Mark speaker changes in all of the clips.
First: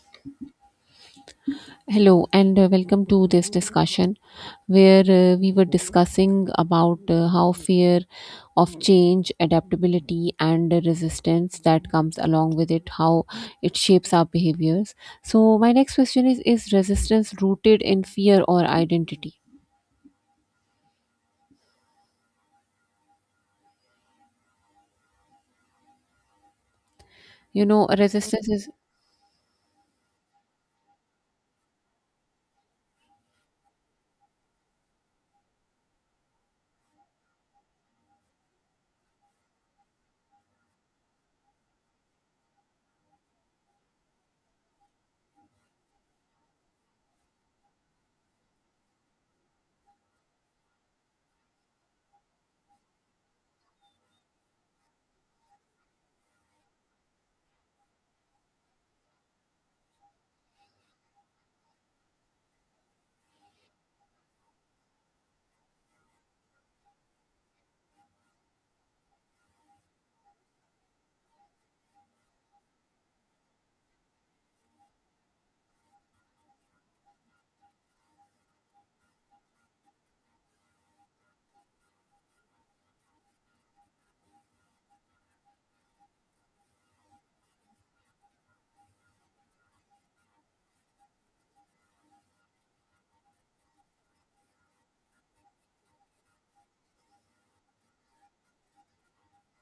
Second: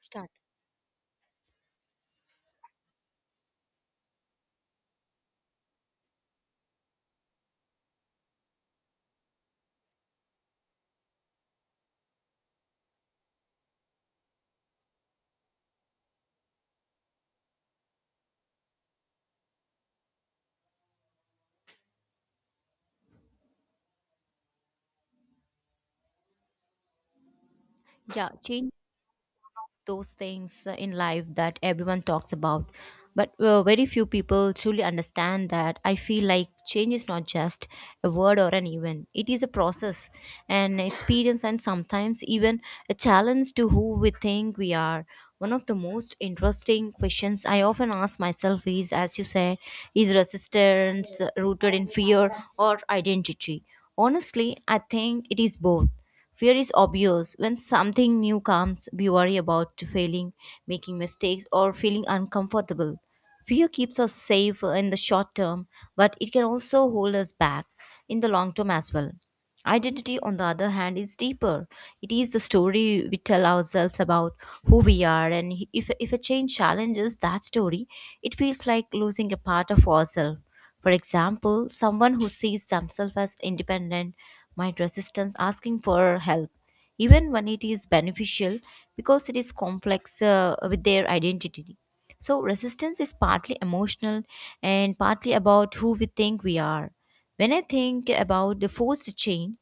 Speaker 1: Start.
Speaker 2: Hello and welcome to this discussion where we were discussing about how fear of change, adaptability and the resistance that comes along with it, how it shapes our behaviors. So my next question is resistance rooted in fear or identity?
Speaker 1: Yeah,
Speaker 2: Resistance is
Speaker 1: change those things in life that everyone talks about. But very few people truly understand that. I feel like change is not just a word or an event, it is a process, an experience, and sometimes even a challenge to who we think we are. One of the most interesting questions I often ask myself is, as you said, is resistance rooted in fear or identity? Honestly, I think it is both. Fear is obvious. When something new comes, we worry about failing, making mistakes, or feeling uncomfortable. Fear keeps us safe in the short term, but it can also hold us back in the long term as well. Identity, on the other hand, is deeper. It is the story we tell ourselves about who we are, and if a change challenges that story, it feels like losing a part of ourselves. For example, someone who sees themselves as independent might resist asking for help, even when it is beneficial because it is complex with their identity. So, resistance is partly emotional and partly about who we think we are. When I think about the forced change,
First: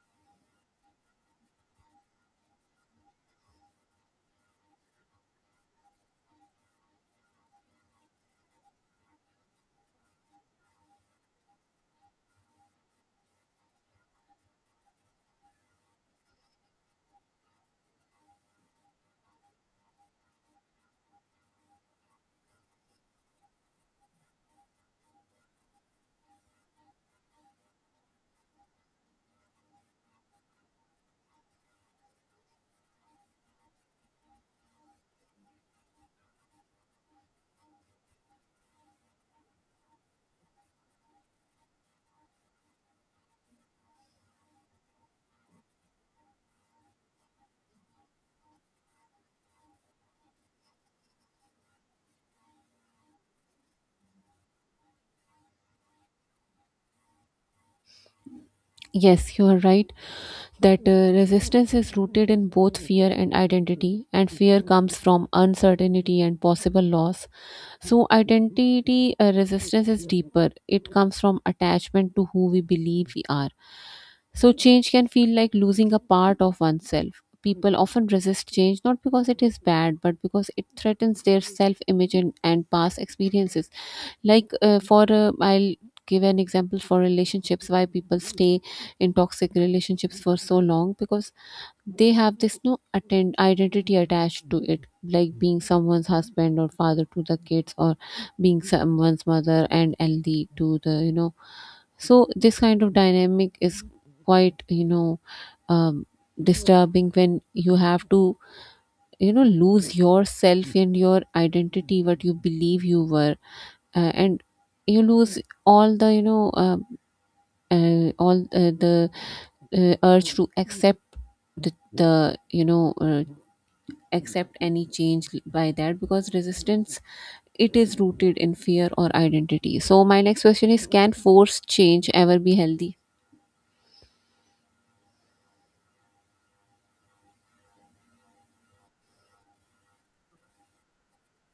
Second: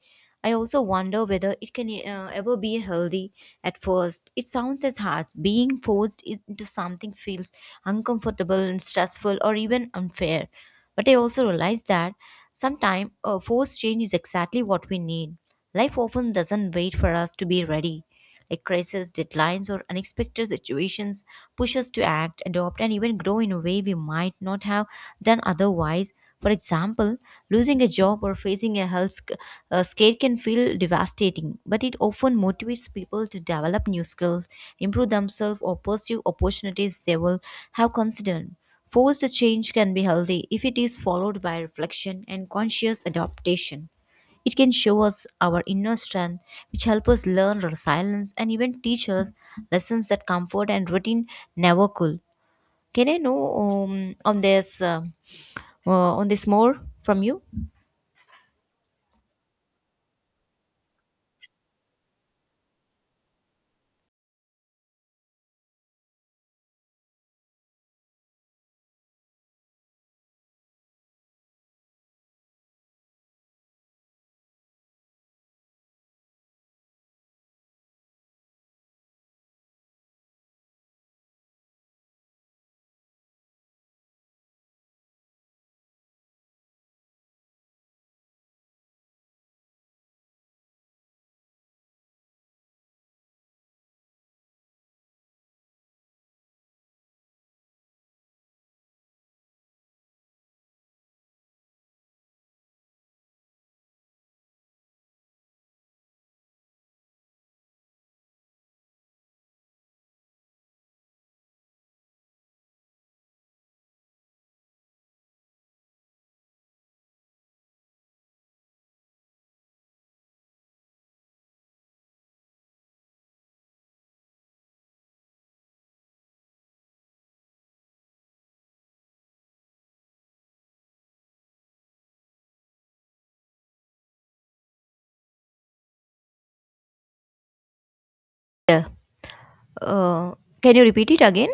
Speaker 1: I also wonder whether it can ever be healthy at first. It sounds as harsh. Being forced into something feels uncomfortable and stressful or even unfair. But I also realize that sometimes a forced change is exactly what we need. Life often doesn't wait for us to be ready. Like crises, deadlines, or unexpected situations push us to act, adopt, and even grow in a way we might not have done otherwise. For example, losing a job or facing a health scare can feel devastating, but it often motivates people to develop new skills, improve themselves, or pursue opportunities they will have considered. Forced change can be healthy if it is followed by reflection and conscious adaptation. It can show us our inner strength, which help us learn resilience and even teach us lessons that comfort and routine never could. Can I know um, on this uh, uh, on this more from you?
Speaker 2: yes, you are right that resistance is rooted in both fear and identity, and fear comes from uncertainty and possible loss. So, identity resistance is deeper. It comes from attachment to who we believe we are. So, change can feel like losing a part of oneself. People often resist change not because it is bad, but because it threatens their self image and past experiences. Like, for I'll give an example for relationships why people stay in toxic relationships for so long because they have this no attend identity attached to it, like being someone's husband or father to the kids, or being someone's mother and ld to the. So this kind of dynamic is quite um, disturbing when you have to lose yourself and your identity, what you believe you were, and you lose all the you know all the urge to accept the accept any change by that, because resistance, it is rooted in fear or identity. So my next question is, can forced change ever be healthy?
Speaker 1: Uh, can you repeat it again?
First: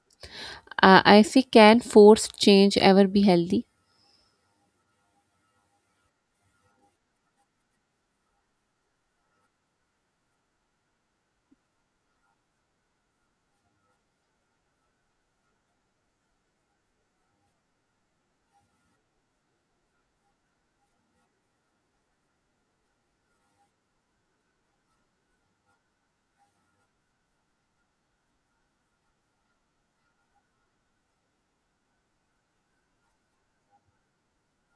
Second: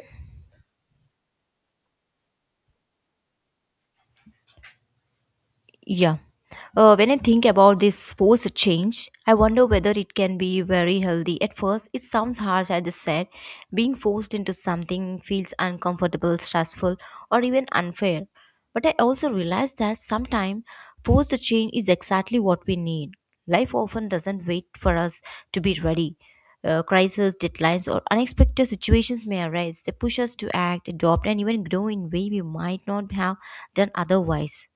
Speaker 2: I say, can forced change ever be healthy?
Speaker 1: Yeah. When I think about this forced change, I wonder whether it can be very healthy. At first, it sounds harsh, as I said. Being forced into something feels uncomfortable, stressful, or even unfair. But I also realize that sometimes forced change is exactly what we need. Life often doesn't wait for us to be ready. Crises, deadlines, or unexpected situations may arise. They push us to act, adopt, and even grow in ways we might not have done otherwise.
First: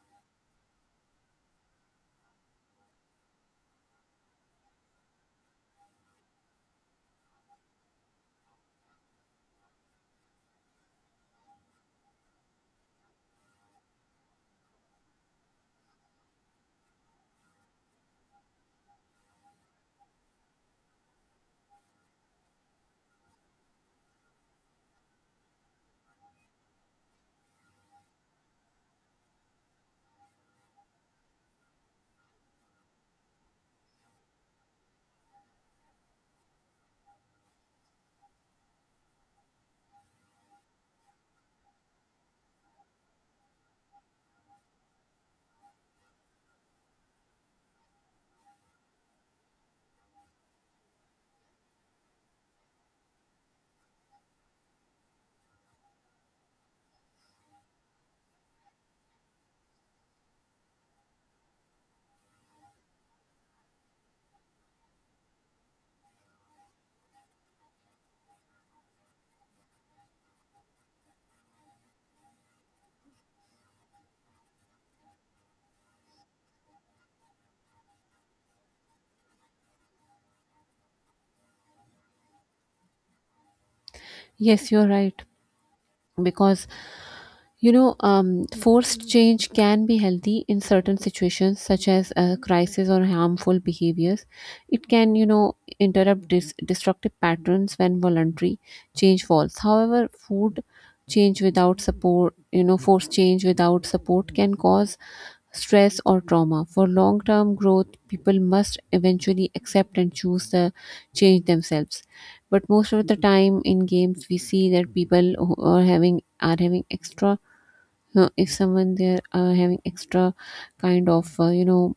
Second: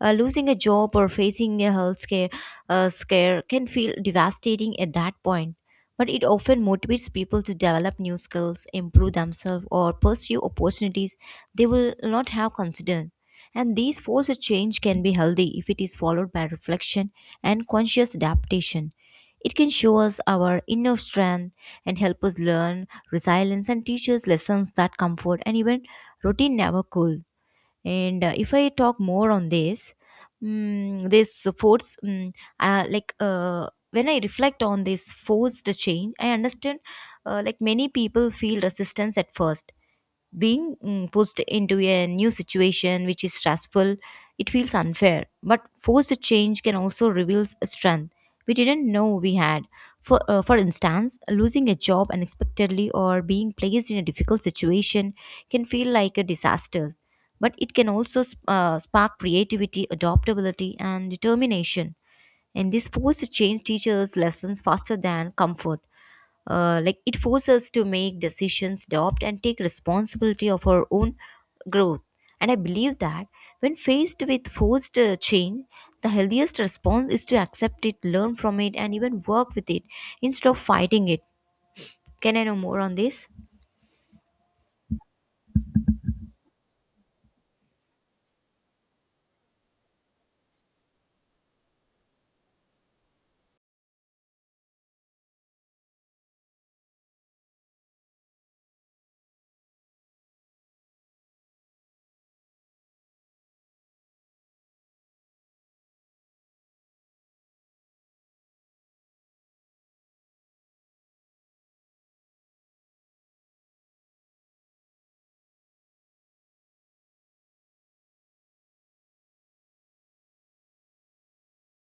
Speaker 1: Losing a job or facing a health scare can feel devastating at that point, but it often motivates people to develop new skills, improve themselves, or pursue opportunities they will not have considered. And these forces change can be healthy if it is followed by reflection and conscious adaptation. It can show us our inner strength and help us learn resilience and teach us lessons that comfort and even routine never could. And if I talk more on this, mm, this force mm, like when I reflect on this forced change, I understand, like many people feel resistance at first, being pushed into a new situation which is stressful, it feels unfair. But forced change can also reveal strength we didn't know we had. For instance, losing a job unexpectedly or being placed in a difficult situation can feel like a disaster. But it can also spark creativity, adaptability, and determination. And this force change teachers lessons faster than comfort. Like it forces us to make decisions, adopt, and take responsibility of our own growth. And I believe that when faced with forced change, the healthiest response is to accept it, learn from it, and even work with it instead of fighting it. Can I know more on this?
Speaker 2: Yes, you're right, because forced change can be healthy in certain situations, such as a crisis or harmful behaviors. It can, interrupt destructive patterns when voluntary change falls. However, food change without support, forced change without support can cause stress or trauma. For long term growth, people must eventually accept and choose the change themselves. But most of the time in games, we see that people who are having extra if someone they're having extra kind of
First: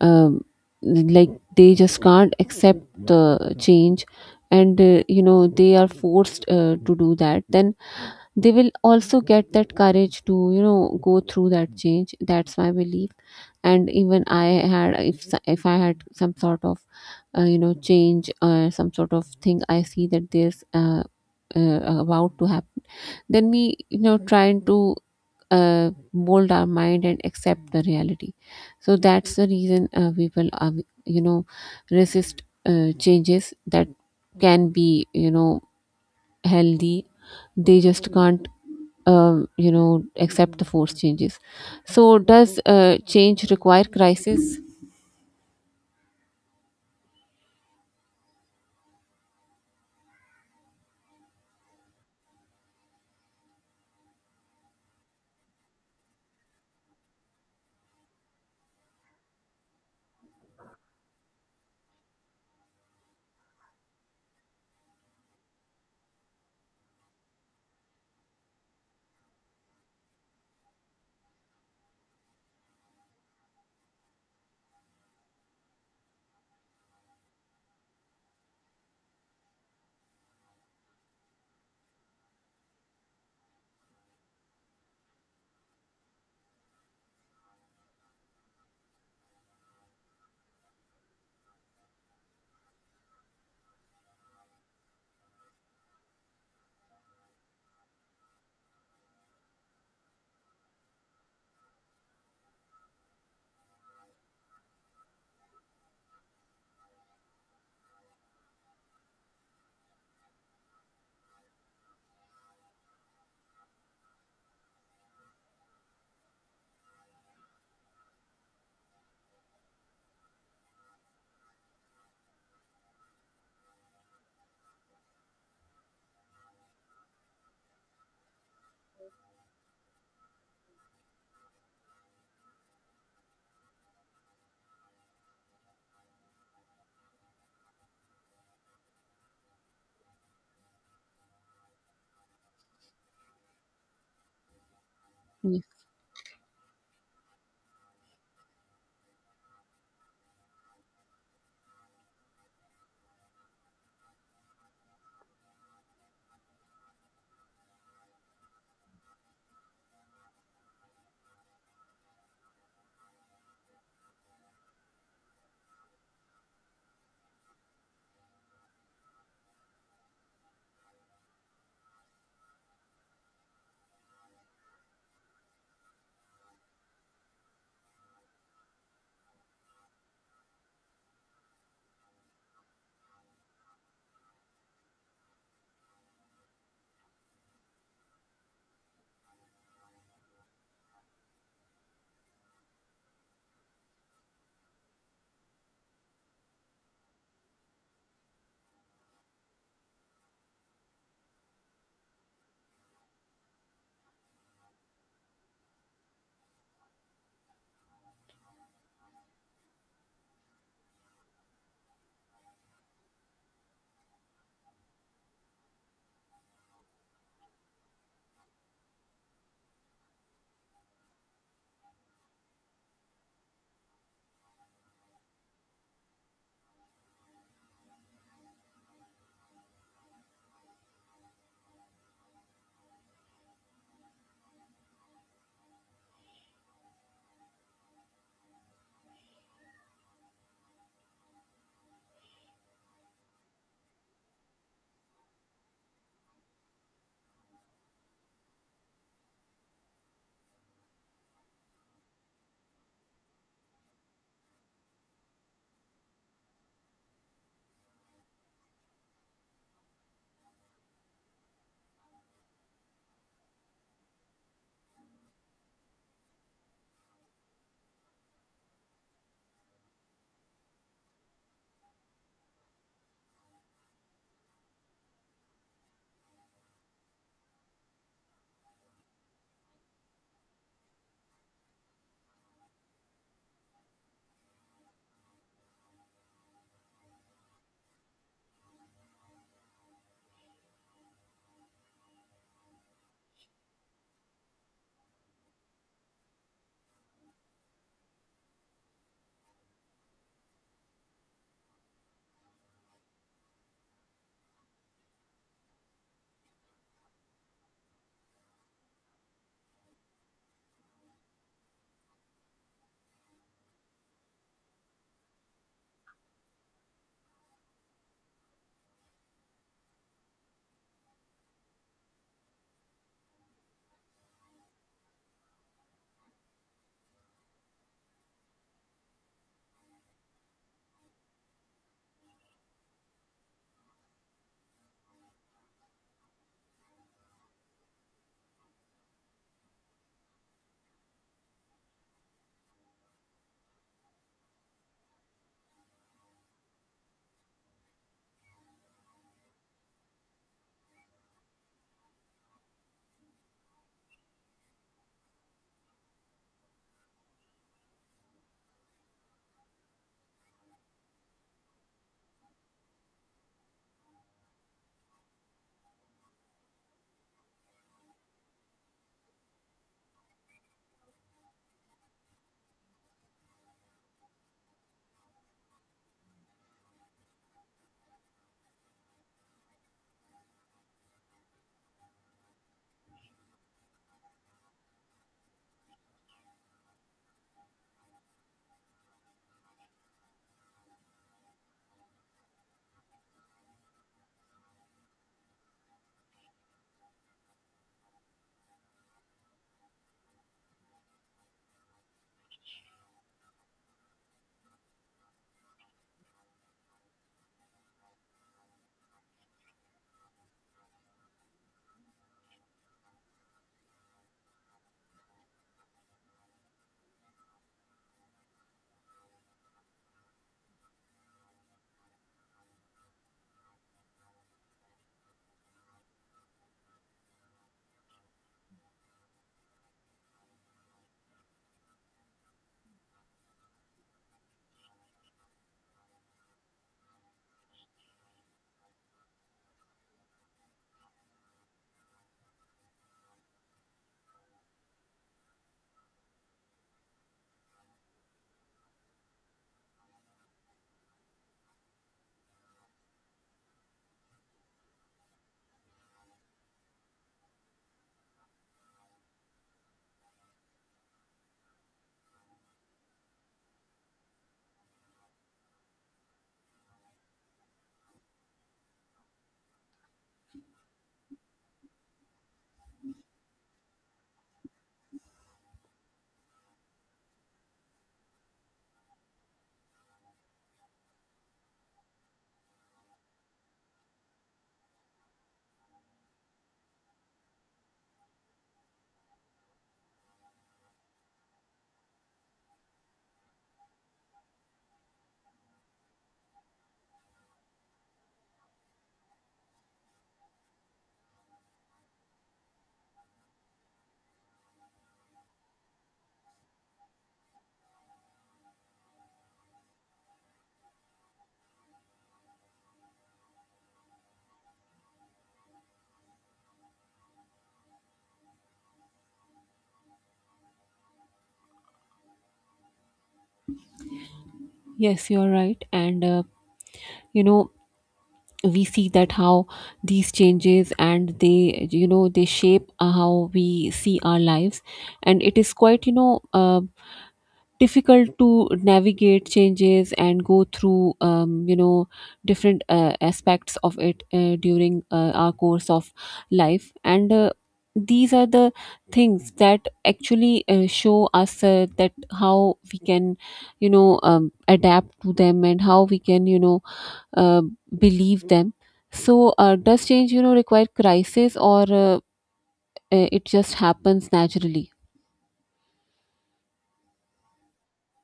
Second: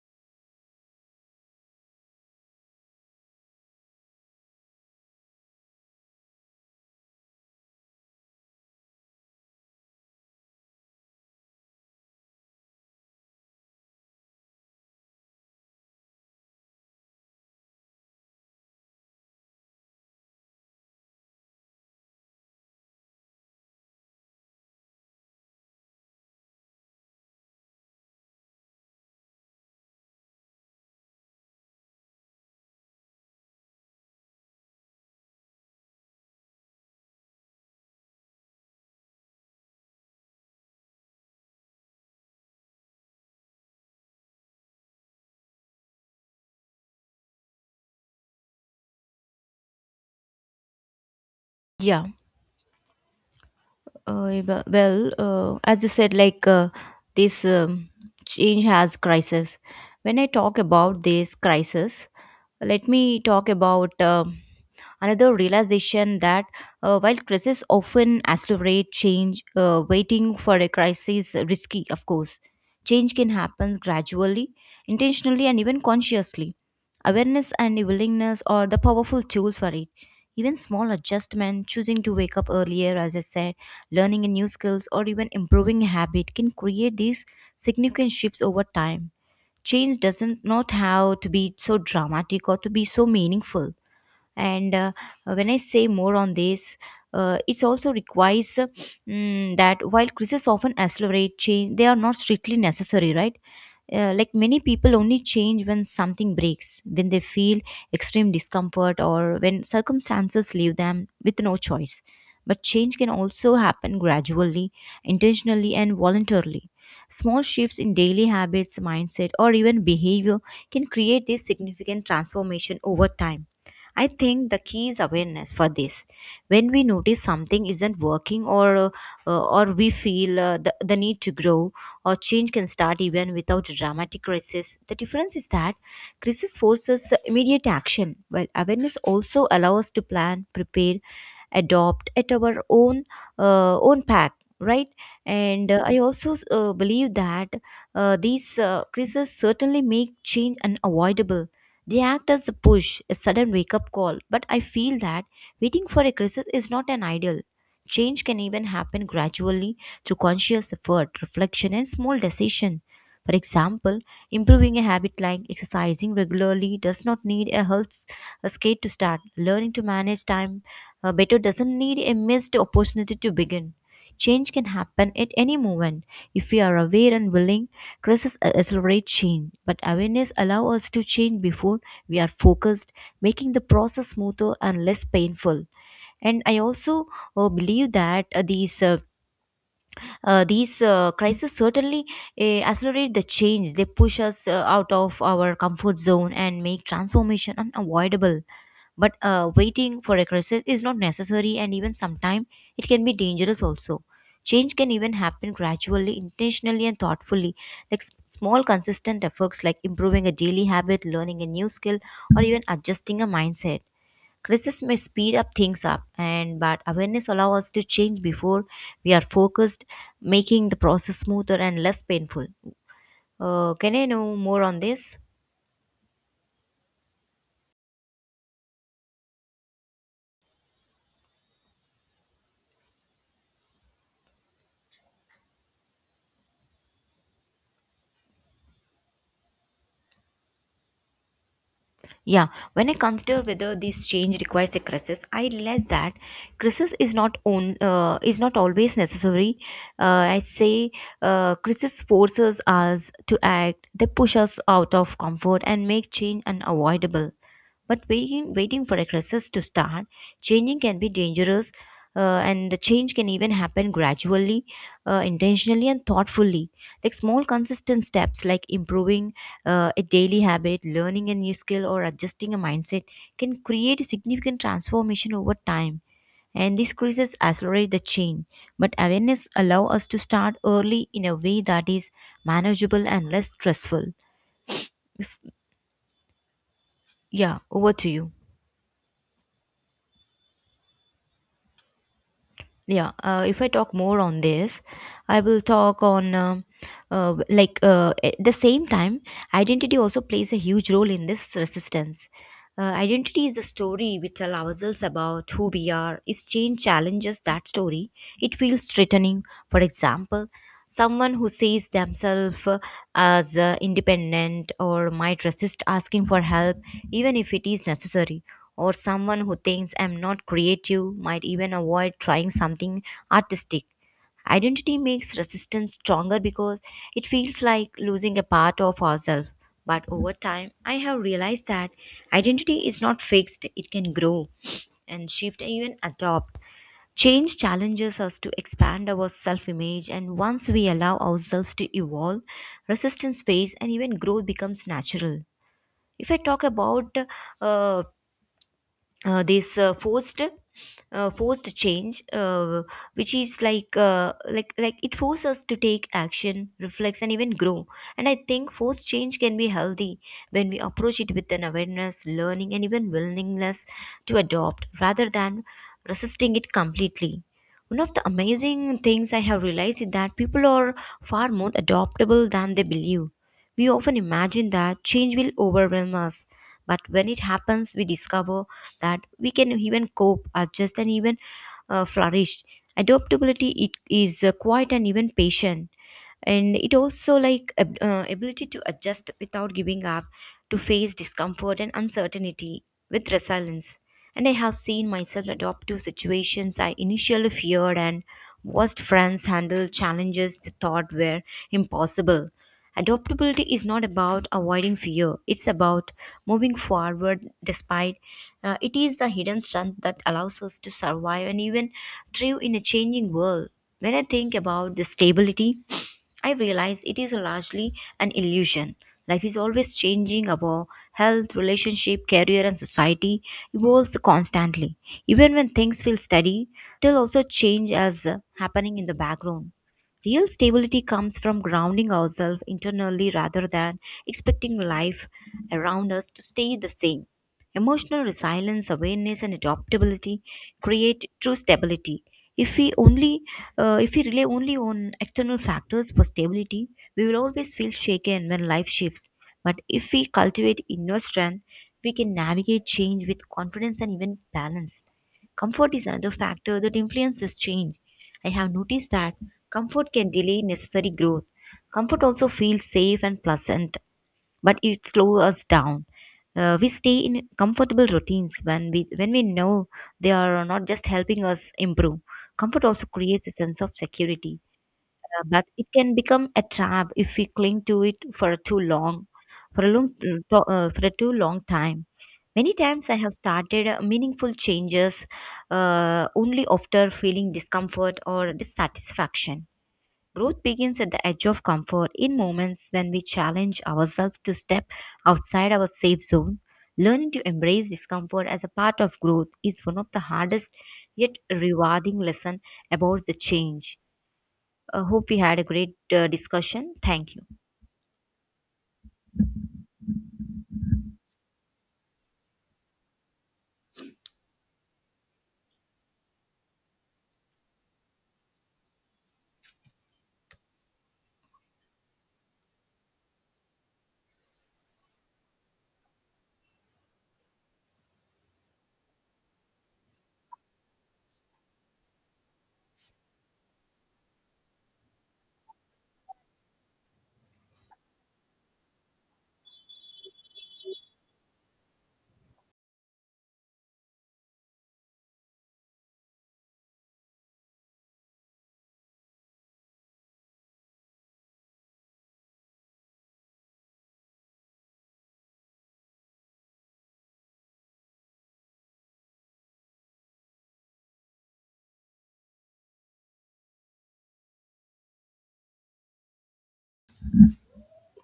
Speaker 2: um, like they just can't accept the change, and they are forced to do that. Then they will also get that courage to go through that change. That's my belief. And even I had if I had some sort of change, some sort of thing I see that there's about to happen, then me trying to mold our mind and accept the reality. So that's the reason people are, you know resist changes that can be, healthy. They just can't, accept the forced changes. So does change require crisis?
Speaker 1: Yeah. Well, as you said, like this change has crisis. When I talk about this crisis, let me talk about another realization that, while crises often accelerate change, waiting for a crisis is risky, of course. Change can happen gradually, intentionally, and even consciously. Awareness and willingness are the powerful tools for it. Even small adjustment, choosing to wake up earlier, as I said, learning a new skills or even improving a habit can create these significant shifts over time. Change doesn't not have to be so dramatic or to be so meaningful. And when I say more on this, it also requires, that while crises often accelerate change, they are not strictly necessary, right? Like many people only change when something breaks, when they feel extreme discomfort, or when circumstances leave them with no choice. But change can also happen gradually, intentionally, and voluntarily. Small shifts in daily habits, mindset, or even behavior can create this significant transformation over time. I think the key is awareness for this. When we notice something isn't working, or we feel the need to grow or change, can start even without dramatic crisis. The difference is that crisis forces immediate action, while awareness also allows us to plan, prepare, adopt at our own own pack, right? And I also believe that these crises certainly make change unavoidable. They act as a push, a sudden wake up call, but I feel that waiting for a crisis is not an ideal. Change can even happen gradually through conscious effort, reflection, and small decision. For example, improving a habit like exercising regularly does not need a a skate to start. Learning to manage time better doesn't need a missed opportunity to begin. Change can happen at any moment if we are aware and willing. Crises accelerate change, but awareness allows us to change before we are focused, making the process smoother and less painful. And I also believe that these crises certainly accelerate the change. They push us out of our comfort zone and make transformation unavoidable. But waiting for a crisis is not necessary, and even sometimes it can be dangerous also. Change can even happen gradually, intentionally, and thoughtfully. Like small, consistent efforts like improving a daily habit, learning a new skill, or even adjusting a mindset. Criticism may speed up things up, and but awareness allows us to change before we are focused, making the process smoother and less painful. Can I know more on this? Yeah. When I consider whether this change requires a crisis, I realize that crisis is not on is not always necessary. I say Crisis forces us to act, they push us out of comfort and make change unavoidable. But waiting for a crisis to start, changing can be dangerous, and the change can even happen gradually, intentionally, and thoughtfully. Like small, consistent steps, like improving a daily habit, learning a new skill, or adjusting a mindset, can create a significant transformation over time. And these crises accelerate the change, but awareness allow us to start early in a way that is manageable and less stressful. Yeah, over to you. Yeah, if I talk more on this, I will talk on at the same time, identity also plays a huge role in this resistance. Identity is a story we tell ourselves about who we are. If change challenges that story, it feels threatening. For example, someone who sees themselves as independent or might resist asking for help, even if it is necessary. Or someone who thinks I'm not creative might even avoid trying something artistic. Identity makes resistance stronger because it feels like losing a part of ourselves. But over time, I have realized that identity is not fixed, it can grow and shift and even adopt. Change challenges us to expand our self image, and once we allow ourselves to evolve, resistance fades and even growth becomes natural. If I talk about uh, this forced forced change, which is like it forces us to take action, reflex, and even grow. And I think forced change can be healthy when we approach it with an awareness, learning, and even willingness to adopt rather than resisting it completely. One of the amazing things I have realized is that people are far more adaptable than they believe. We often imagine that change will overwhelm us, but when it happens we discover that we can even cope, adjust, and even flourish. Adaptability it is quite and even patient, and it also like ability to adjust without giving up, to face discomfort and uncertainty with resilience. And I have seen myself adopt to situations I initially feared and watched friends handle challenges they thought were impossible. Adaptability is not about avoiding fear, it's about moving forward despite It is the hidden strength that allows us to survive and even thrive in a changing world. When I think about the stability, I realize it is largely an illusion. Life is always changing about health, relationship, career, and society evolves constantly. Even when things feel steady, they'll also change as happening in the background. Real stability comes from grounding ourselves internally rather than expecting life around us to stay the same. Emotional resilience, awareness, and adaptability create true stability. If we only, if we rely only on external factors for stability, we will always feel shaken when life shifts. But if we cultivate inner strength, we can navigate change with confidence and even balance. Comfort is another factor that influences change. I have noticed that comfort can delay necessary growth. Comfort also feels safe and pleasant, but it slows us down. We stay in comfortable routines when we know they are not just helping us improve. Comfort also creates a sense of security, but it can become a trap if we cling to it for too long, for a long for a too long time. Many times I have started meaningful changes only after feeling discomfort or dissatisfaction. Growth begins at the edge of comfort in moments when we challenge ourselves to step outside our safe zone. Learning to embrace discomfort as a part of growth is one of the hardest yet rewarding lesson about the change. I hope we had a great discussion. Thank you.
Speaker 2: Yes, you're right, and you know we see that how these changes, and they they shape how we see our lives, and it is quite, difficult to navigate changes and go through, different aspects of it during our course of life. And these are the things that actually show us that how we can, adapt to them, and how we can, uh, believe them. So, does change, require crisis, or it just happens naturally?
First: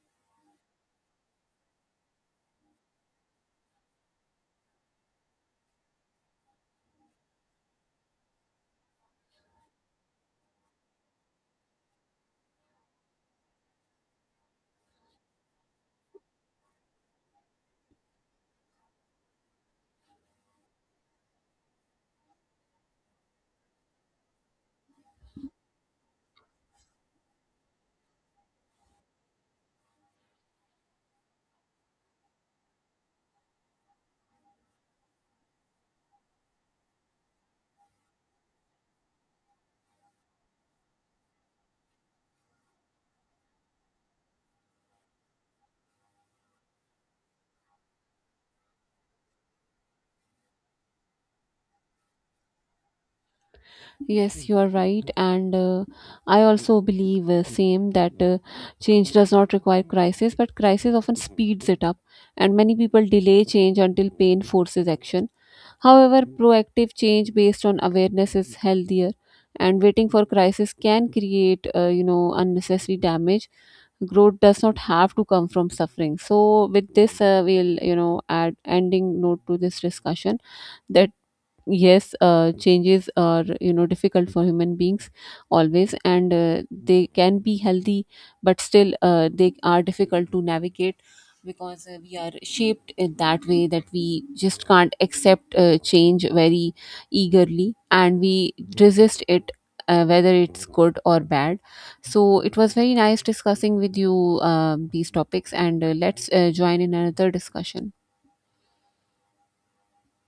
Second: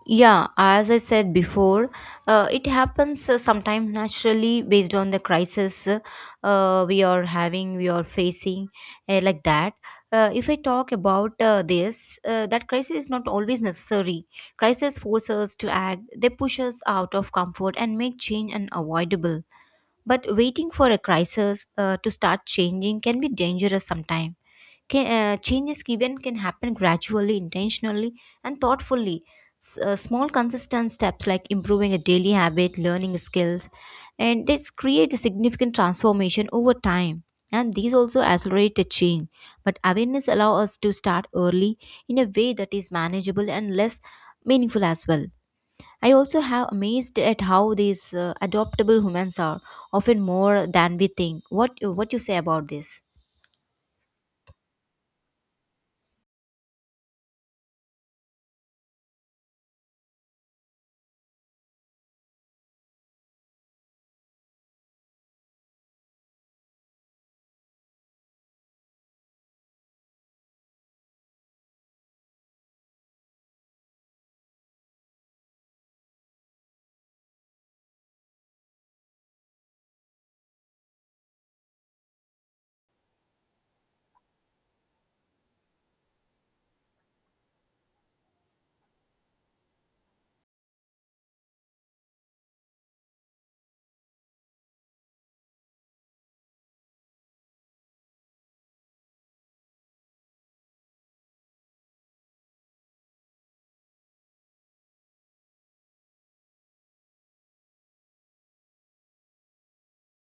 Speaker 1: Yeah, as I said before, it happens sometimes naturally based on the crisis we are having, we are facing, like that. If I talk about that crisis is not always necessary. Crisis force us to act, they push us out of comfort and make change unavoidable. But waiting for a crisis to start changing can be dangerous sometimes. Changes given can happen gradually, intentionally, and thoughtfully. Small, consistent steps like improving a daily habit, learning skills, and this create a significant transformation over time. And these also accelerate the change. But awareness allows us to start early in a way that is manageable and less meaningful as well. I also have amazed at how these adoptable humans are often more than we think. What you say about this?
Speaker 2: Yes, you are right, and I also believe same that change does not require crisis, but crisis often speeds it up, and many people delay change until pain forces action. However, proactive change based on awareness is healthier, and waiting for crisis can create, unnecessary damage. Growth does not have to come from suffering. So with this, we'll, add ending note to this discussion, that yes, changes are, difficult for human beings always, and they can be healthy, but still they are difficult to navigate, because we are shaped in that way that we just can't accept change very eagerly, and we resist it, whether it's good or bad. So it was very nice discussing with you these topics, and let's join in another discussion.